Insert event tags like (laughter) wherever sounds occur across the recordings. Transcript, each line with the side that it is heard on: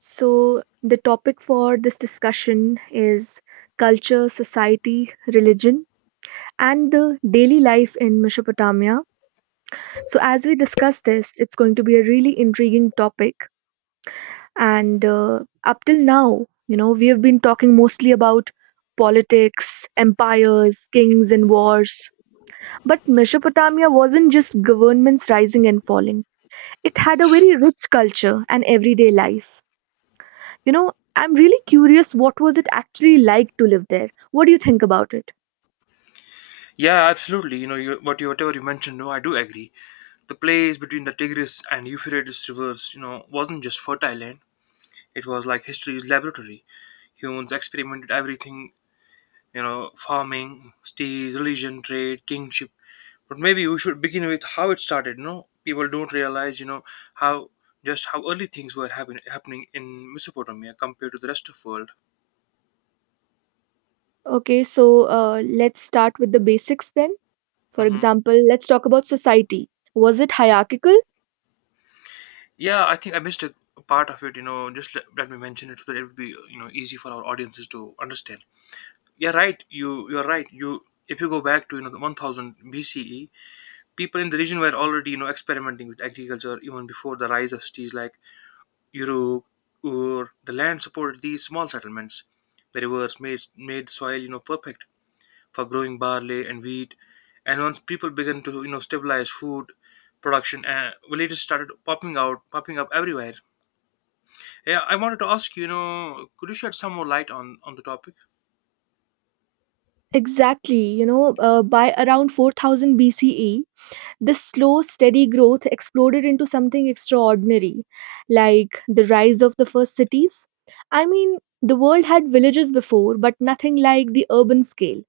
right: So, the topic for this discussion is culture, society, religion, and the daily life in Mesopotamia. So, as we discuss this, it's going to be a really intriguing topic. And up till now, we have been talking mostly about politics, empires, kings, and wars. But Mesopotamia wasn't just governments rising and falling, it had a very rich culture and everyday life. I'm really curious what was it actually like to live there? What do you think about it?
left: Yeah, absolutely. You know, you, what you whatever you mentioned, no, I do agree. The place between the Tigris and Euphrates rivers, wasn't just fertile land. It was like history's laboratory. Humans experimented everything, farming, steeds, religion, trade, kingship. But maybe we should begin with how it started. People don't realize, how just how early things were happening in Mesopotamia compared to the rest of world.
right: Okay, so let's start with the basics then. For
left: Mhm.
right: example, let's talk about society. Was it hierarchical?
left: Yeah, I think I missed a part of it. Just let me mention it so that it would be easy for our audiences to understand. Yeah, right. You're right. You if you go back to the 1000 BCE, people in the region were already experimenting with agriculture even before the rise of cities like Uruk, or the land supported these small settlements. The rivers made the soil perfect for growing barley and wheat, and once people began to stabilize food production, villages started popping up everywhere. Yeah, I wanted to ask you, could you shed some more light on the topic?
right: Exactly, by around 4000 BCE, this slow, steady growth exploded into something extraordinary, like the rise of the first cities. I mean, the world had villages before, but nothing like the urban scale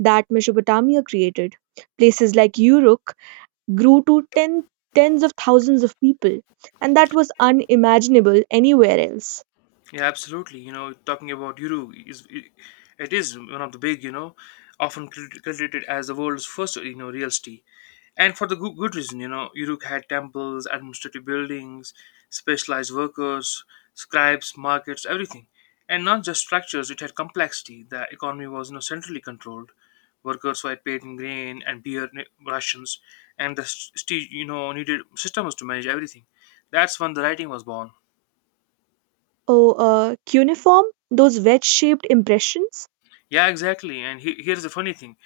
right: that Mesopotamia created. Places like Uruk grew to tens of thousands of people, and that was unimaginable anywhere else.
left: Yeah, absolutely. Talking about Uru, is it is one of the big, often credited as the world's first, real city, and for the good reason. Uruk had temples, administrative buildings, specialized workers, scribes, markets, everything. And not just structures, it had complexity. The economy was, centrally controlled. Workers were paid in grain and beer rations, and the needed systems to manage everything. That's when the writing was born.
right: Oh, cuneiform, those wedge-shaped impressions,
left: Yeah, exactly. And here's the funny thing: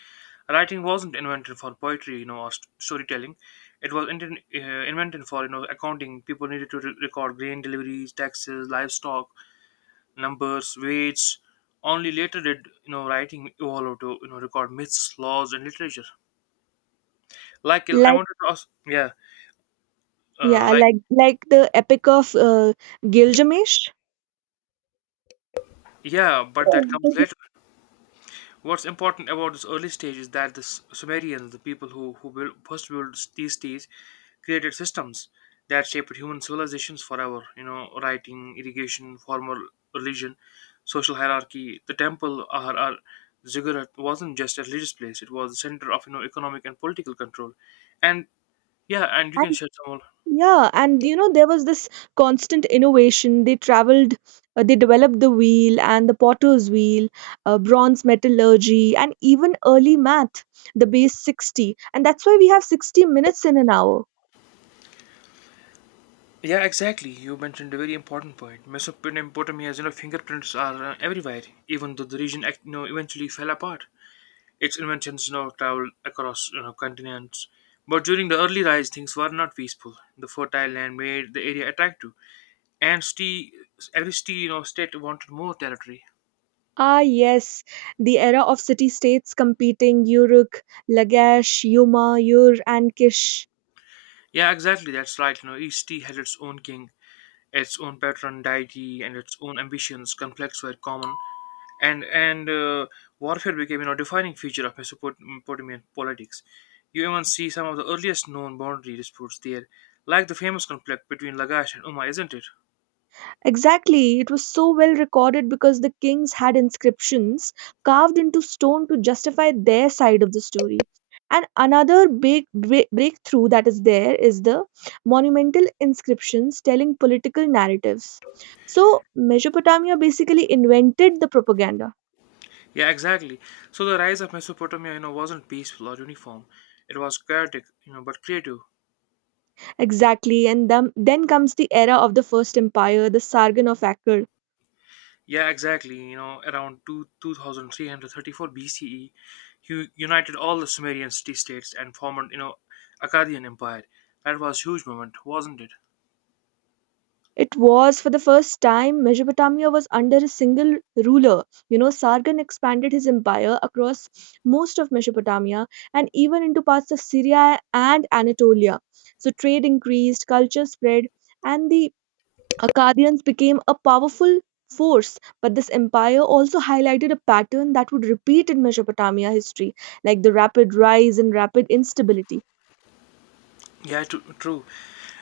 left: writing wasn't invented for poetry, or storytelling. It was invented for, accounting. People needed to record grain deliveries, taxes, livestock, numbers, weights. Only later did, writing evolve to, record myths, laws, and literature. Like, I
right: like,
left: wanted to ask, yeah, uh,
right: yeah,
left: like,
right: like the Epic of Gilgamesh.
left: yeah, but that comes later. What's important about this early stage is that the Sumerians, the people who first built these cities, created systems that shaped human civilizations forever. Writing, irrigation, formal religion, social hierarchy. The temple, or ziggurat, wasn't just a religious place; it was the center of economic and political control. And yeah, and you can shed some more.
right: Yeah, and there was this constant innovation. They traveled, they developed the wheel and the potter's wheel, bronze metallurgy, and even early math, the base 60. And that's why we have 60 minutes in an hour.
left: Yeah, exactly. You mentioned a very important point. Mesopotamia's fingerprints are everywhere, even though the region eventually fell apart. Its inventions, traveled across continents. But during the early rise, things were not peaceful. The fertile land made the area attractive, and every state wanted more territory.
right: Ah, yes, the era of city states competing Uruk, Lagash, Yuma, Ur, and Kish.
left: Yeah, exactly. That's right. Each tea had its own king, its own patron deity, and its own ambitions. Conflicts were common, and warfare became defining feature of Mesopotamian politics. You even see some of the earliest known boundary disputes there, like the famous conflict between Lagash and Umma, isn't it?
right: Exactly, it was so well recorded because the kings had inscriptions carved into stone to justify their side of the story. And another big breakthrough that is there is the monumental inscriptions telling political narratives. So, Mesopotamia basically invented the propaganda.
left: Yeah, exactly. So the rise of Mesopotamia, wasn't peaceful or uniform. It was chaotic, but creative.
right: Exactly, and then comes the era of the First Empire, the Sargon of Akkad.
left: Yeah, exactly. Around 2334 BCE, he united all the Sumerian city-states and formed, Akkadian Empire. That was huge moment, wasn't it?
right: It was for the first time Mesopotamia was under a single ruler. Sargon expanded his empire across most of Mesopotamia and even into parts of Syria and Anatolia. So trade increased, culture spread, and the Akkadians became a powerful force. But this empire also highlighted a pattern that would repeat in Mesopotamia history, like the rapid rise and rapid instability.
left: Yeah, true.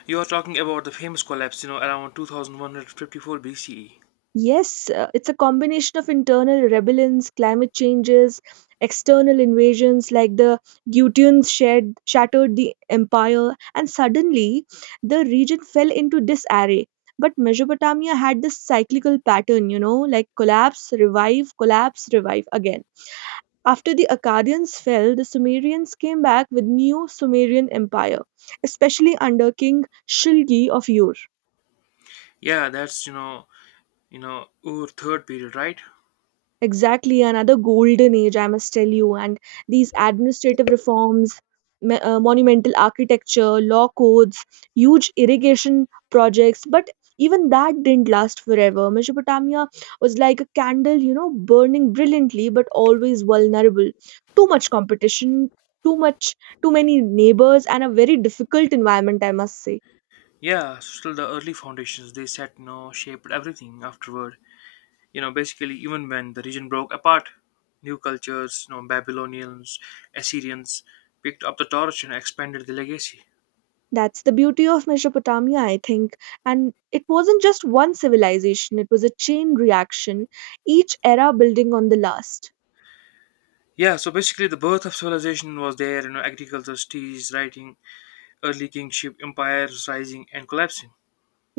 left: You are talking about the famous collapse, around 2154 BCE.
right: Yes, it's a combination of internal rebellions, climate changes, external invasions like the Gutians shattered the empire, and suddenly the region fell into disarray. But Mesopotamia had this cyclical pattern, like collapse, revive again. After the Akkadians fell, the Sumerians came back with new Sumerian empire, especially under King Shilgi of Ur.
left: Yeah, that's, Ur third period, right?
right: Exactly, another golden age, I must tell you. And these administrative reforms, monumental architecture, law codes, huge irrigation projects, but even that didn't last forever. Mesopotamia was like a candle, burning brilliantly but always vulnerable. Too much competition, too much, too many neighbors, and a very difficult environment, I must say.
left: Yeah, so still the early foundations they set, shaped everything afterward. Basically, even when the region broke apart, new cultures, Babylonians, Assyrians, picked up the torch and expanded the legacy.
right: That's the beauty of Mesopotamia, I think. And it wasn't just one civilization, it was a chain reaction, each era building on the last.
left: Yeah, so basically, the birth of civilization was there. Agriculture, cities, writing, early kingship, empires rising and collapsing.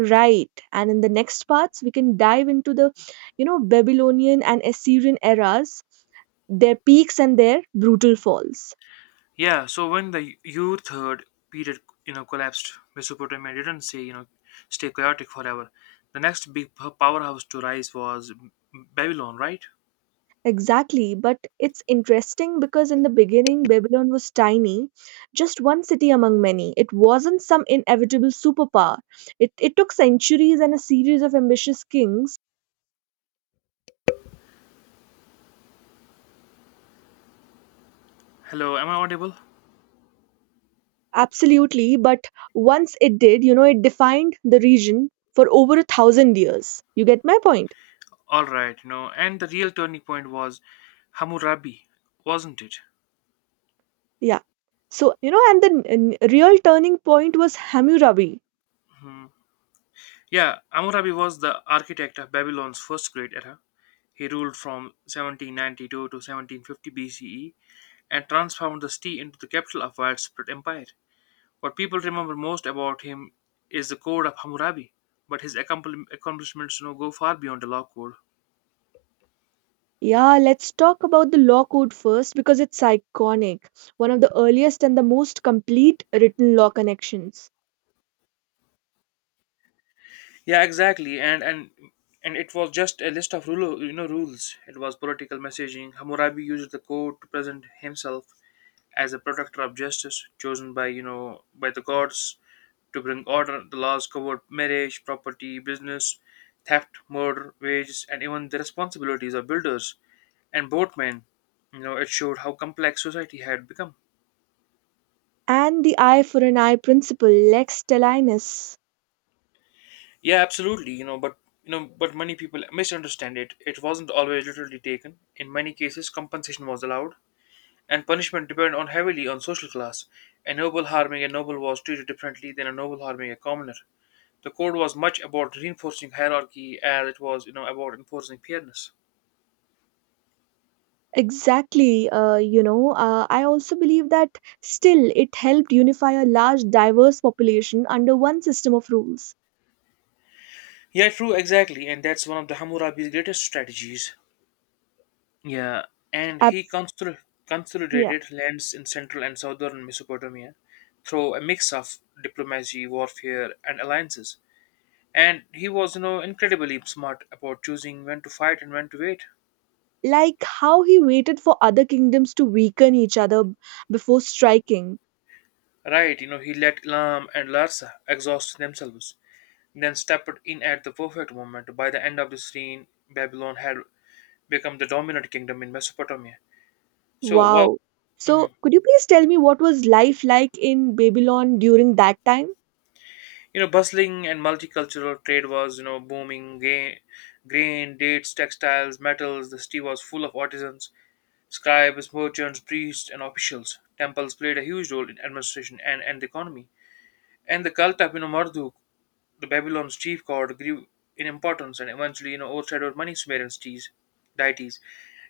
right: Right. And in the next parts, we can dive into the Babylonian and Assyrian eras, their peaks and their brutal falls.
left: Yeah, so when the U third period collapsed, Mesopotamia didn't say you know stay chaotic forever. The next big powerhouse to rise was Babylon, right?
right: Exactly, but it's interesting because in the beginning, Babylon was tiny, just one city among many. It wasn't some inevitable superpower. It took centuries and a series of ambitious kings.
left: Hello, am I audible?
right: Absolutely, but once it did, it defined the region for over 1,000 years. You get my point?
left: All right, and the real turning point was Hammurabi, wasn't it?
right: Yeah. So, and the real turning point was Hammurabi.
left: Mm. Yeah, Hammurabi was the architect of Babylon's first great era. He ruled from 1792 to 1750 BCE and transformed the city into the capital of widespread empire. What people remember most about him is the Code of Hammurabi, but his accomplishments, go far beyond the law code.
right: Yeah, let's talk about the law code first because it's iconic, one of the earliest and the most complete written law connections.
left: Yeah, exactly. And it was just a list of rules. It was political messaging. Hammurabi used the code to present himself as a protector of justice, chosen by you know by the gods to bring order. The laws covered marriage, property, business, theft, murder, wages, and even the responsibilities of builders and boatmen. It showed how complex society had become.
right: And the eye for an eye principle, lex talionis.
left: Yeah, absolutely. But many people misunderstand it. It wasn't always literally taken. In many cases, compensation was allowed, and punishment depended on heavily on social class. A noble harming a noble was treated differently than a noble harming a commoner. The code was much about reinforcing hierarchy as it was, about enforcing fairness.
right: Exactly. I also believe that still it helped unify a large, diverse population under one system of rules.
left: Yeah, true, exactly, and that's one of the Hammurabi's greatest strategies. Yeah, and he
right: Ab- yeah.
left: consolidated lands in central and southern Mesopotamia through a mix of diplomacy, warfare, and alliances. And he was, incredibly smart about choosing when to fight and when to wait.
right: Like how he waited for other kingdoms to weaken each other before striking.
left: Right, he let Elam and Larsa exhaust themselves, then stepped in at the perfect moment. By the end of this reign, Babylon had become the dominant kingdom in Mesopotamia. So, wow,
right: Wow. So,
left: mhm.
right: could you please tell me what was life like in Babylon during that time?
left: Bustling and multicultural trade was, booming. Grain, dates, textiles, metals. The city was full of artisans, scribes, merchants, priests, and officials. Temples played a huge role in administration and the economy. And the cult of, Marduk, the Babylon's chief god, grew in importance and eventually, overshadowed many Sumerian deities.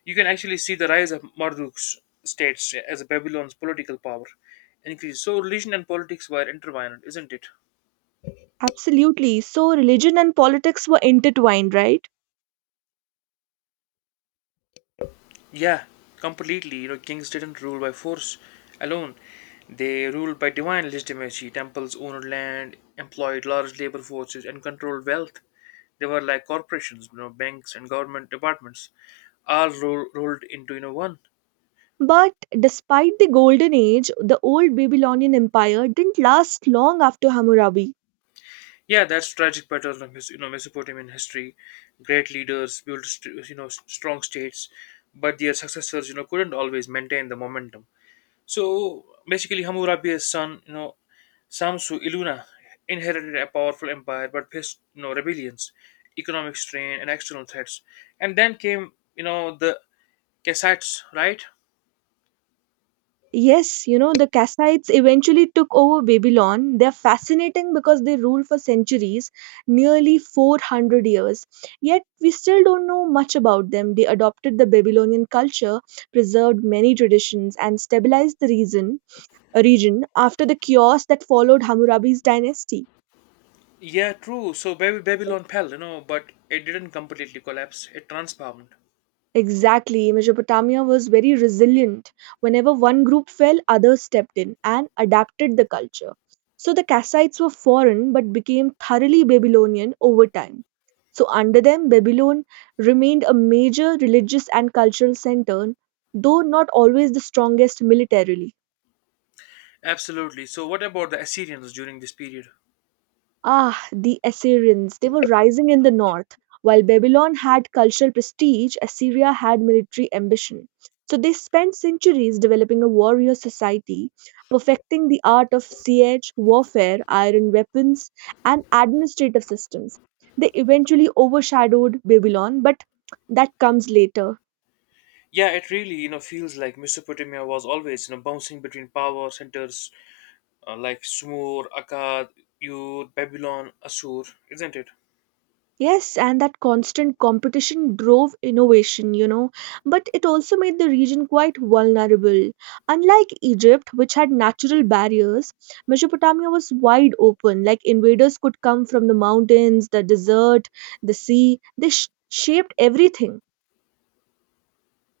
left: You can actually see the rise of Marduk's states as Babylon's political power increased. So religion and politics were intertwined, isn't it?
right: Absolutely. So religion and politics were intertwined, right?
left: Yeah, completely. Kings didn't rule by force alone. They ruled by divine legitimacy. Temples owned land, employed large labor forces, and controlled wealth. They were like corporations, banks and government departments, all rolled into one.
right: But despite the Golden Age, the old Babylonian Empire didn't last long after Hammurabi.
left: Yeah, that's tragic pattern of Mesopotamian history. Great leaders built strong states, but their successors couldn't always maintain the momentum. So basically, Hammurabi's son, Samsu Iluna, inherited a powerful empire but faced rebellions, economic strain, and external threats. And then came the Kassites, right?
right: Yes, the Kassites eventually took over Babylon. They're fascinating because they ruled for centuries, nearly 400 years. Yet, we still don't know much about them. They adopted the Babylonian culture, preserved many traditions, and stabilized the region after the chaos that followed Hammurabi's dynasty.
left: Yeah, true. So Babylon fell, but it didn't completely collapse. It transformed.
right: Exactly. Mesopotamia was very resilient. Whenever one group fell, others stepped in and adapted the culture. So the Kassites were foreign but became thoroughly Babylonian over time. So, under them, Babylon remained a major religious and cultural center, though not always the strongest militarily.
left: Absolutely. So, what about the Assyrians during this period?
right: Ah, the Assyrians. They were rising in the north. While Babylon had cultural prestige, Assyria had military ambition. So they spent centuries developing a warrior society, perfecting the art of siege, warfare, iron weapons, and administrative systems. They eventually overshadowed Babylon, but that comes later.
left: Yeah, it really feels like Mesopotamia was always bouncing between power centers, like Sumur, Akkad, Ur, Babylon, Assur, isn't it?
right: Yes, and that constant competition drove innovation, but it also made the region quite vulnerable. Unlike Egypt, which had natural barriers, Mesopotamia was wide open. Like invaders could come from the mountains, the desert, the sea. They shaped everything.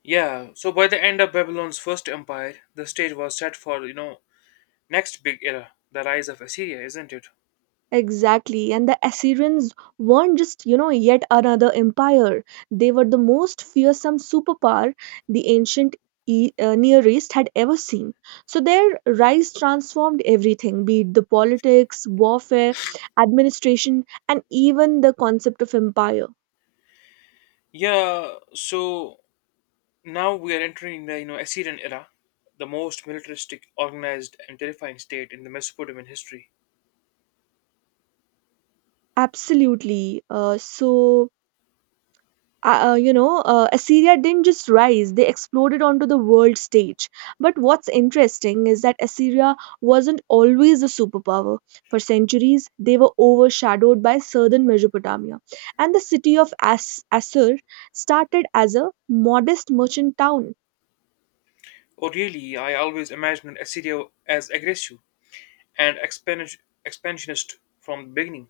left: Yeah. So by the end of Babylon's first empire, the stage was set for next big era, the rise of Assyria, isn't it?
right: Exactly. And the Assyrians weren't just, yet another empire. They were the most fearsome superpower the ancient Near East had ever seen. So their rise transformed everything, be it the politics, warfare, administration, and even the concept of empire.
left: Yeah. So now we are entering the Assyrian era, the most militaristic, organized, and terrifying state in the Mesopotamian history.
right: Absolutely. So, Assyria didn't just rise, they exploded onto the world stage. But what's interesting is that Assyria wasn't always a superpower. For centuries, they were overshadowed by southern Mesopotamia. And the city of Assur started as a modest merchant town.
left: Really? I always imagined Assyria as aggressive and expansionist from the beginning.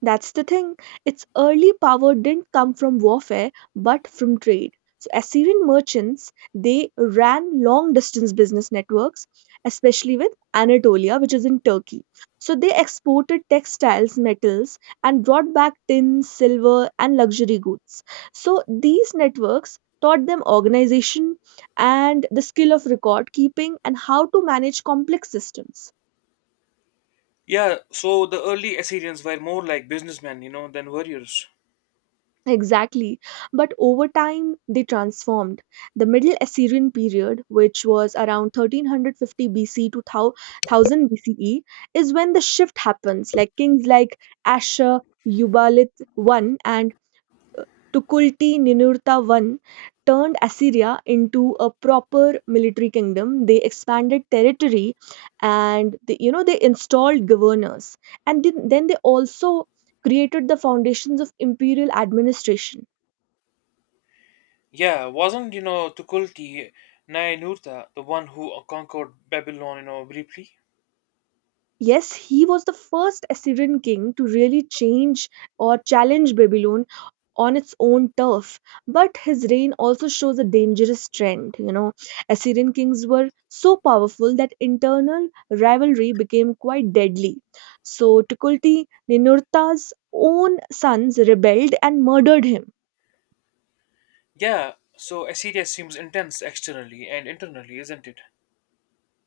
right: That's the thing. Its early power didn't come from warfare, but from trade. So Assyrian merchants, they ran long distance business networks, especially with Anatolia, which is in Turkey. So they exported textiles, metals, and brought back tin, silver, and luxury goods. So these networks taught them organization and the skill of record keeping and how to manage complex systems.
left: Yeah, so the early Assyrians were more like businessmen, than warriors.
right: Exactly. But over time, they transformed. The Middle Assyrian period, which was around 1350 BC to 1000 BCE, is when the shift happens. Like kings like Ashur Ubalith I and Tukulti Ninurta I turned Assyria into a proper military kingdom. They expanded territory and they, you know they installed governors. And then they also created the foundations of imperial administration.
left: Yeah, wasn't, Tukulti Ninurta the one who conquered Babylon, briefly?
right: Yes, he was the first Assyrian king to really change or challenge Babylon on its own turf. But his reign also shows a dangerous trend. Assyrian kings were so powerful that internal rivalry became quite deadly. So Tukulti Ninurta's own sons rebelled and murdered him.
left: Yeah, so Assyria seems intense externally and internally, isn't it?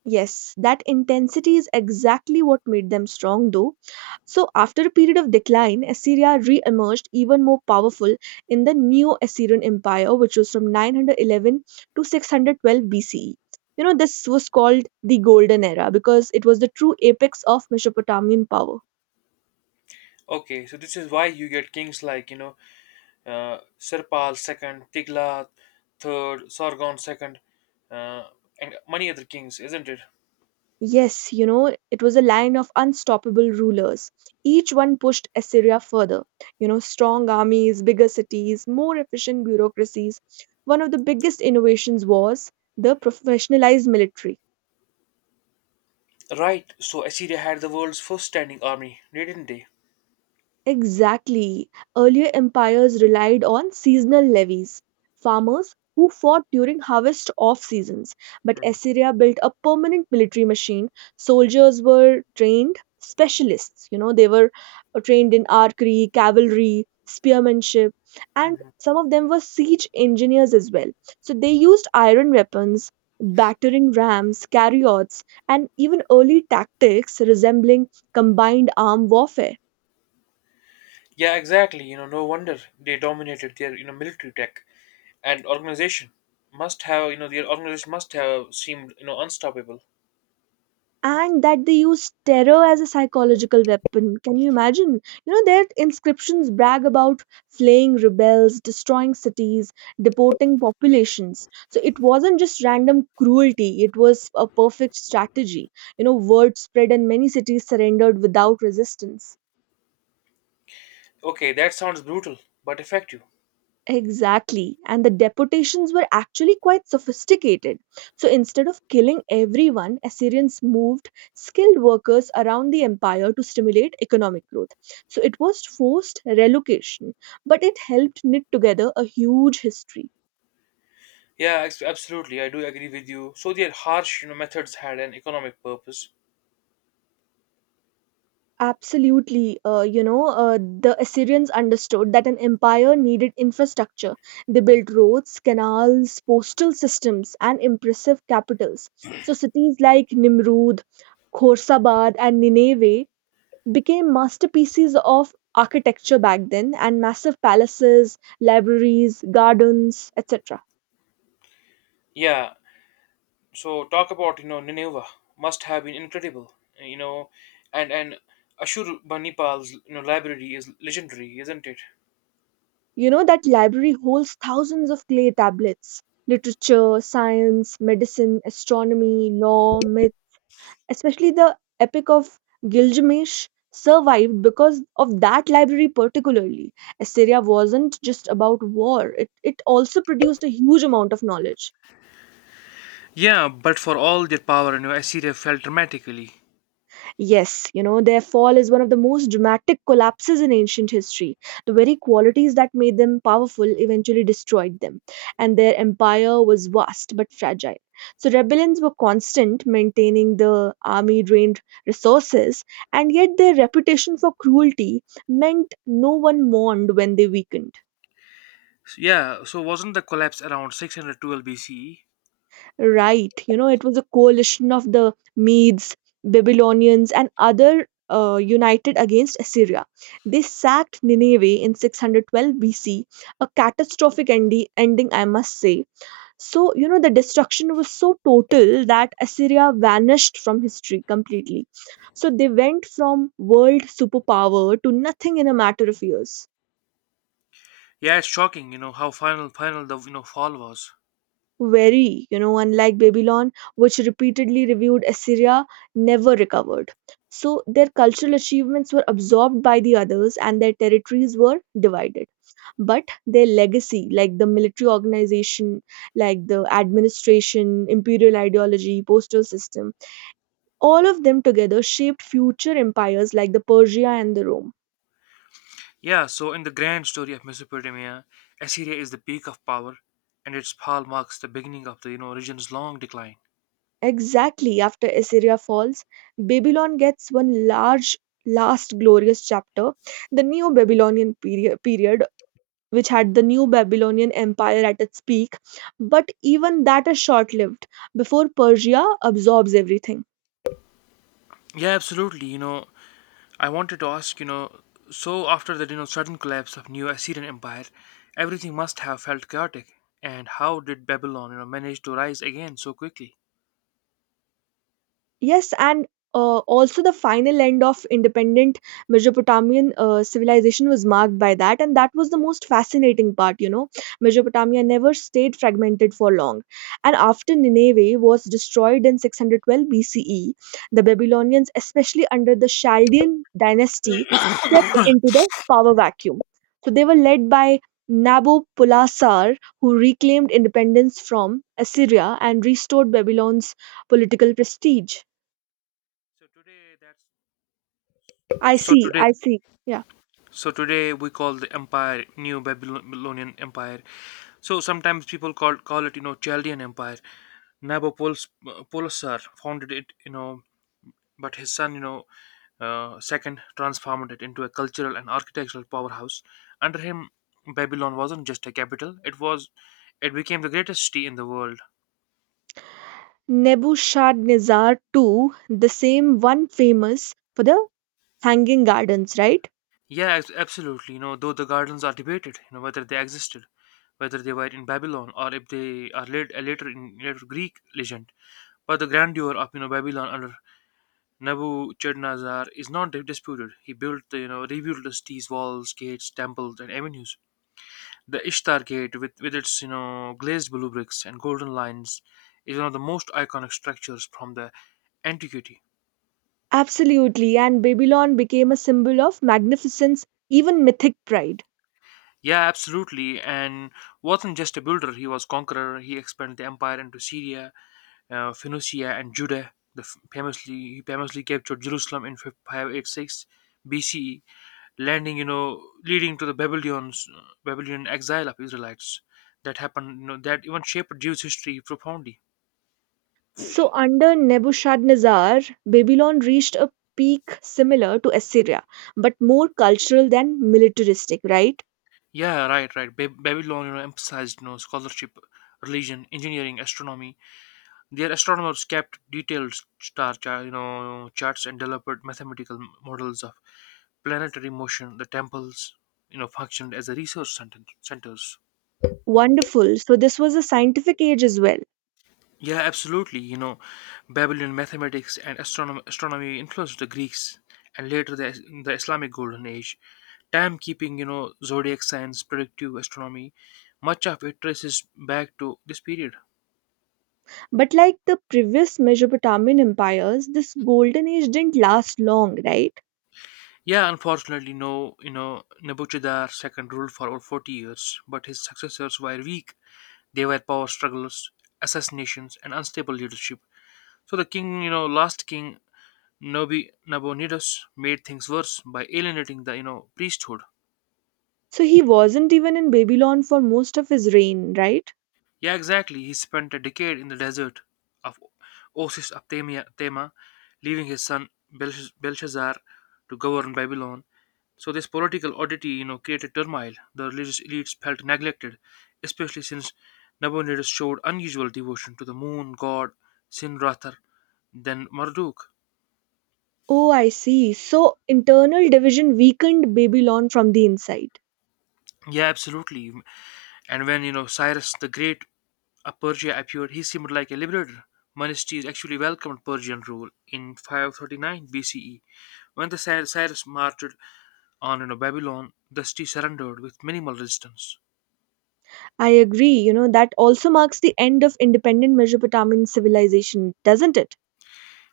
right: Yes, that intensity is exactly what made them strong, though. So, after a period of decline, Assyria re emerged even more powerful in the Neo Assyrian Empire, which was from 911 to 612 BCE. This was called the Golden Era because it was the true apex of Mesopotamian power.
left: Okay, so this is why you get kings like, Serpal second, Tiglath third, Sargon second, uh, and many other kings, isn't it?
right: Yes, it was a line of unstoppable rulers. Each one pushed Assyria further. Strong armies, bigger cities, more efficient bureaucracies. One of the biggest innovations was the professionalized military.
left: Right, so Assyria had the world's first standing army, didn't they?
right: Exactly. Earlier empires relied on seasonal levies, farmers who fought during harvest off seasons. But
left: Mhm.
right: Assyria built a permanent military machine. Soldiers were trained specialists, they were trained in archery, cavalry, spearmanship, and some of them were siege engineers as well. So they used iron weapons, battering rams, chariots, and even early tactics resembling combined arm warfare.
left: Yeah, exactly. No wonder they dominated their, military tech and organization must have, you know, their organization must have seemed, unstoppable.
right: And that they used terror as a psychological weapon. Can you imagine? Their inscriptions brag about flaying rebels, destroying cities, deporting populations. So it wasn't just random cruelty, it was a perfect strategy. Word spread and many cities surrendered without resistance.
left: Okay, that sounds brutal, but effective.
right: Exactly. And the deportations were actually quite sophisticated. So instead of killing everyone, Assyrians moved skilled workers around the empire to stimulate economic growth. So it was forced relocation, but it helped knit together a huge history.
left: Yeah, absolutely. I do agree with you. So their harsh, methods had an economic purpose.
right: Absolutely. The Assyrians understood that an empire needed infrastructure. They built roads, canals, postal systems, and impressive capitals. So, cities like Nimrud, Khorsabad, and Nineveh became masterpieces of architecture back then, and massive palaces, libraries, gardens, etc.
left: Yeah. So talk about Nineveh must have been incredible. You know, and Ashurbanipal's library is legendary, isn't it?
right: That library holds thousands of clay tablets. Literature, science, medicine, astronomy, law, myth especially the epic of Gilgamesh, survived because of that library particularly. Assyria wasn't just about war, it also produced a huge amount of knowledge.
left: Yeah, but for all their power, Assyria fell dramatically.
right: Yes, their fall is one of the most dramatic collapses in ancient history. The very qualities that made them powerful eventually destroyed them, and their empire was vast but fragile. So, rebellions were constant, maintaining the army drained resources, and yet their reputation for cruelty meant no one mourned when they weakened.
left: Yeah. So wasn't the collapse around 612 BCE?
right: Right. It was a coalition of the Medes, Babylonians, and other united against Assyria. They sacked Nineveh in 612 BC, a catastrophic ending, I must say. So, the destruction was so total that Assyria vanished from history completely. So, they went from world superpower to nothing in a matter of years.
left: Yeah, it's shocking. You know how final the fall was.
right: Very, unlike Babylon, which repeatedly reviewed Assyria, never recovered. So their cultural achievements were absorbed by the others and their territories were divided. But their legacy, like the military organization, like the administration, imperial ideology, postal system, all of them together shaped future empires like the Persia and the Rome.
left: Yeah, so in the grand story of Mesopotamia, Assyria is the peak of power, and its fall marks the beginning of the region's long decline.
right: Exactly after Assyria falls, Babylon gets one large, last glorious chapter, the neo Babylonian period, which had the New Babylonian Empire at its peak. But even that is short lived before Persia absorbs everything.
left: Yeah, absolutely. I wanted to ask, so after the sudden collapse of New Assyrian Empire, everything must have felt chaotic. And how did Babylon, manage to rise again so quickly?
right: Yes, and also the final end of independent Mesopotamian civilization was marked by that, and that was the most fascinating part. Mesopotamia never stayed fragmented for long, and after Nineveh was destroyed in 612 BCE, the Babylonians, especially under the Chaldean dynasty, stepped into the power vacuum. So they were led by Nabopolassar, who reclaimed independence from Assyria and restored Babylon's political prestige.
left: So today, that's
right: I
left: so
right: see,
left: today.
right: I see. Yeah.
left: So today we call the empire New Babylonian Empire. So sometimes people call it Chaldean Empire. Nabopolassar founded it, but his son, second transformed it into a cultural and architectural powerhouse. Under him, Babylon wasn't just a capital; it became the greatest city in the world.
right: Nebuchadnezzar too, the same one famous for the hanging gardens, right?
left: Yeah, absolutely. You know, though the gardens are debated, you know, whether they existed, whether they were in Babylon or if they are later in later Greek legend. But the grandeur of Babylon under Nebuchadnezzar is not disputed. He built the, rebuilt the cities, walls, gates, temples, and avenues. The Ishtar Gate, with its glazed blue bricks and golden lines, is one of the most iconic structures from the antiquity.
right: Absolutely. And Babylon became a symbol of magnificence, even mythic pride.
left: Yeah, absolutely. And wasn't just a builder; he was conqueror. He expanded the empire into Syria, Phoenicia, and Judah. He famously captured Jerusalem in 586 BCE, leading to the Babylon's Babylonian exile of Israelites. That happened, that even shaped Jewish history profoundly.
right: So under Nebuchadnezzar, Babylon reached a peak similar to Assyria, but more cultural than militaristic, right?
left: Yeah, right, right. Babylon, you know, emphasized, you know, scholarship, religion, engineering, astronomy. Their astronomers kept detailed star charts and developed mathematical models of planetary motion. The temples, you know, functioned as a research centers.
right: Wonderful. So this was a scientific age as well.
left: Yeah, absolutely. You know, Babylonian mathematics and astronomy influenced the Greeks and later the Islamic Golden Age. Timekeeping, you know, zodiac signs, predictive astronomy, much of it traces back to this period.
right: But like the previous Mesopotamian empires, this golden age didn't last long, right?
left: Yeah, unfortunately, no, you know, Nebuchadnezzar II ruled for over 40 years, but his successors were weak. They were power struggles, assassinations, and unstable leadership. So the king, you know, last king, Nobi Nabonidus, made things worse by alienating the priesthood.
right: So he wasn't even in Babylon for most of his reign, right?
left: Yeah, exactly. He spent a decade in the desert of Tema, leaving his son Belshazzar to govern Babylon. So this political oddity, you know, created turmoil. The religious elites felt neglected, especially since Nabonidus showed unusual devotion to the moon god Sinrathar than Marduk.
right: Oh, I see. So internal division weakened Babylon from the inside.
left: Yeah, absolutely. And when Cyrus the Great A Persia appeared, he seemed like a liberator. Menesthenes actually welcomed Persian rule in 539 BCE. When the Cyrus marched on Babylon, the city surrendered with minimal resistance.
right: I agree. That also marks the end of independent Mesopotamian civilization, doesn't it?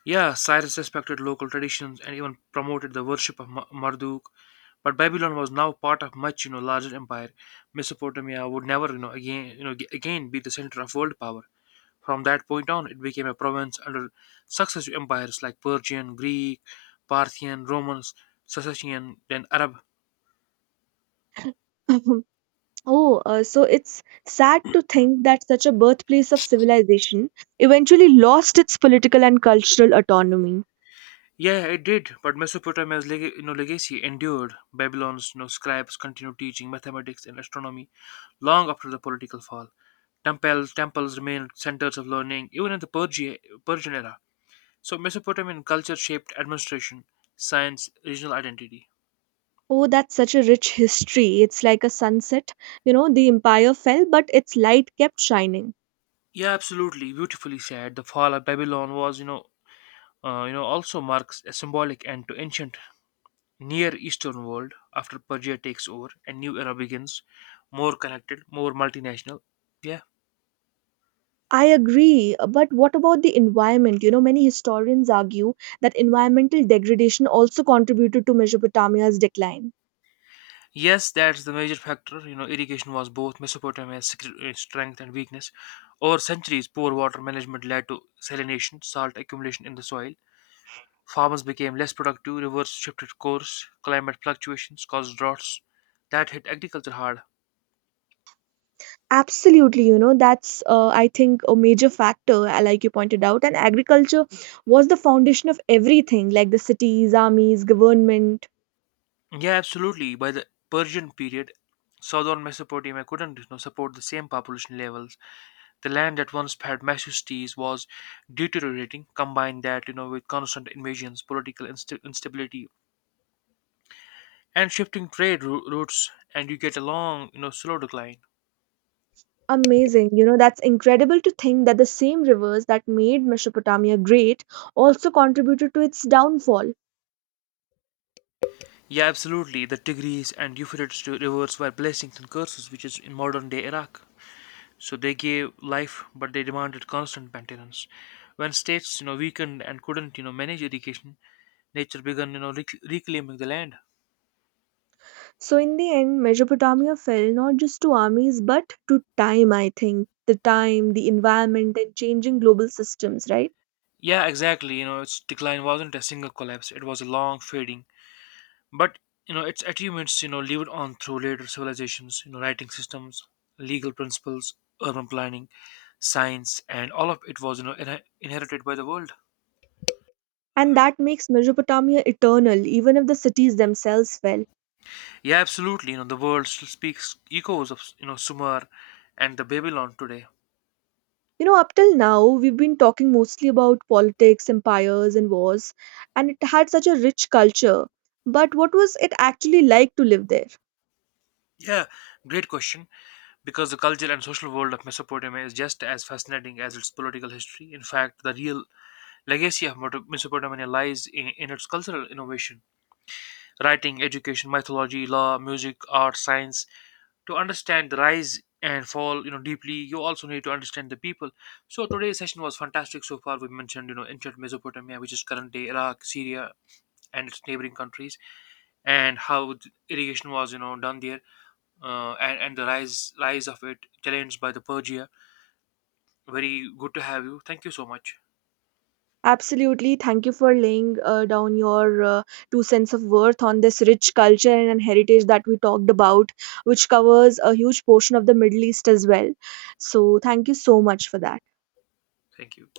left: Yeah, Cyrus respected local traditions and even promoted the worship of Marduk, but Babylon was now part of much larger empire. Mesopotamia would never again again be the center of world power. From that point on, it became a province under successive empires like Persian, Greek, Parthian, Romans, Sasanian, then Arab.
right: (laughs) Oh, so it's sad to think that such a birthplace of civilization eventually lost its political and cultural autonomy.
left: Yeah, it did, but Mesopotamia's legacy endured. Babylon's, you know, scribes continued teaching mathematics and astronomy long after the political fall. Temples remained centers of learning even in the Persian era. So Mesopotamian culture shaped administration, science, regional identity.
right: Oh, that's such a rich history. It's like a sunset. You know, the empire fell, but its light kept shining.
left: Yeah, absolutely. Beautifully said. The fall of Babylon was, you know, also marks a symbolic end to ancient Near Eastern world after Persia takes over and new era begins, more connected, more multinational. Yeah.
right: I agree, but what about the environment? You know, many historians argue that environmental degradation also contributed to Mesopotamia's decline.
left: Yes, that's the major factor. You know, irrigation was both Mesopotamia's secret strength and weakness. Over centuries, poor water management led to salination, salt accumulation in the soil. Farmers became less productive, rivers shifted course, climate fluctuations caused droughts that hit agriculture hard.
right: Absolutely, that's, I think, a major factor, like you pointed out. And agriculture was the foundation of everything, like the cities, armies, government.
left: Yeah, absolutely. By the Persian period, southern Mesopotamia couldn't, you know, support the same population levels. The land that once had majesties was deteriorating. Combine that, you know, with constant invasions, political instability, and shifting trade routes, and you get a long, you know, slow decline.
right: Amazing, that's incredible to think that the same rivers that made Mesopotamia great also contributed to its downfall.
left: Yeah, absolutely. The Tigris and Euphrates rivers were blessings and curses, which is in modern day Iraq. So they gave life, but they demanded constant maintenance. When states, you know, weakened and couldn't, you know, manage education, nature began, you know, reclaiming the land.
right: So, in the end, Mesopotamia fell not just to armies but to time, I think. The time, the environment, and changing global systems, right?
left: Yeah, exactly. You know, its decline wasn't a single collapse; it was a long fading. But you know, its achievements, you know, lived on through later civilizations. You know, writing systems, legal principles, urban planning, science, and all of it was, you know, inherited by the world.
right: And that makes Mesopotamia eternal, even if the cities themselves fell.
left: Yeah, absolutely. You know, the world still speaks echoes of Sumer and the Babylon today.
right: You know, up till now, we've been talking mostly about politics, empires, and wars, and it had such a rich culture. But what was it actually like to live there?
left: Yeah, great question. Because the cultural and social world of Mesopotamia is just as fascinating as its political history. In fact, the real legacy of Mesopotamia lies in its cultural innovation, writing, education, mythology, law, music, art, science. To understand the rise and fall, you know, deeply, you also need to understand the people. So today's session was fantastic so far. We mentioned, you know, ancient Mesopotamia, which is current day Iraq, Syria, and its neighboring countries, and how irrigation was, you know, done there, and the rise of it, challenged by the Persia. Very good to have you. Thank you so much.
right: Absolutely. Thank you for laying down your two cents of worth on this rich culture and heritage that we talked about, which covers a huge portion of the Middle East as well. So, thank you so much for that.
left: Thank you.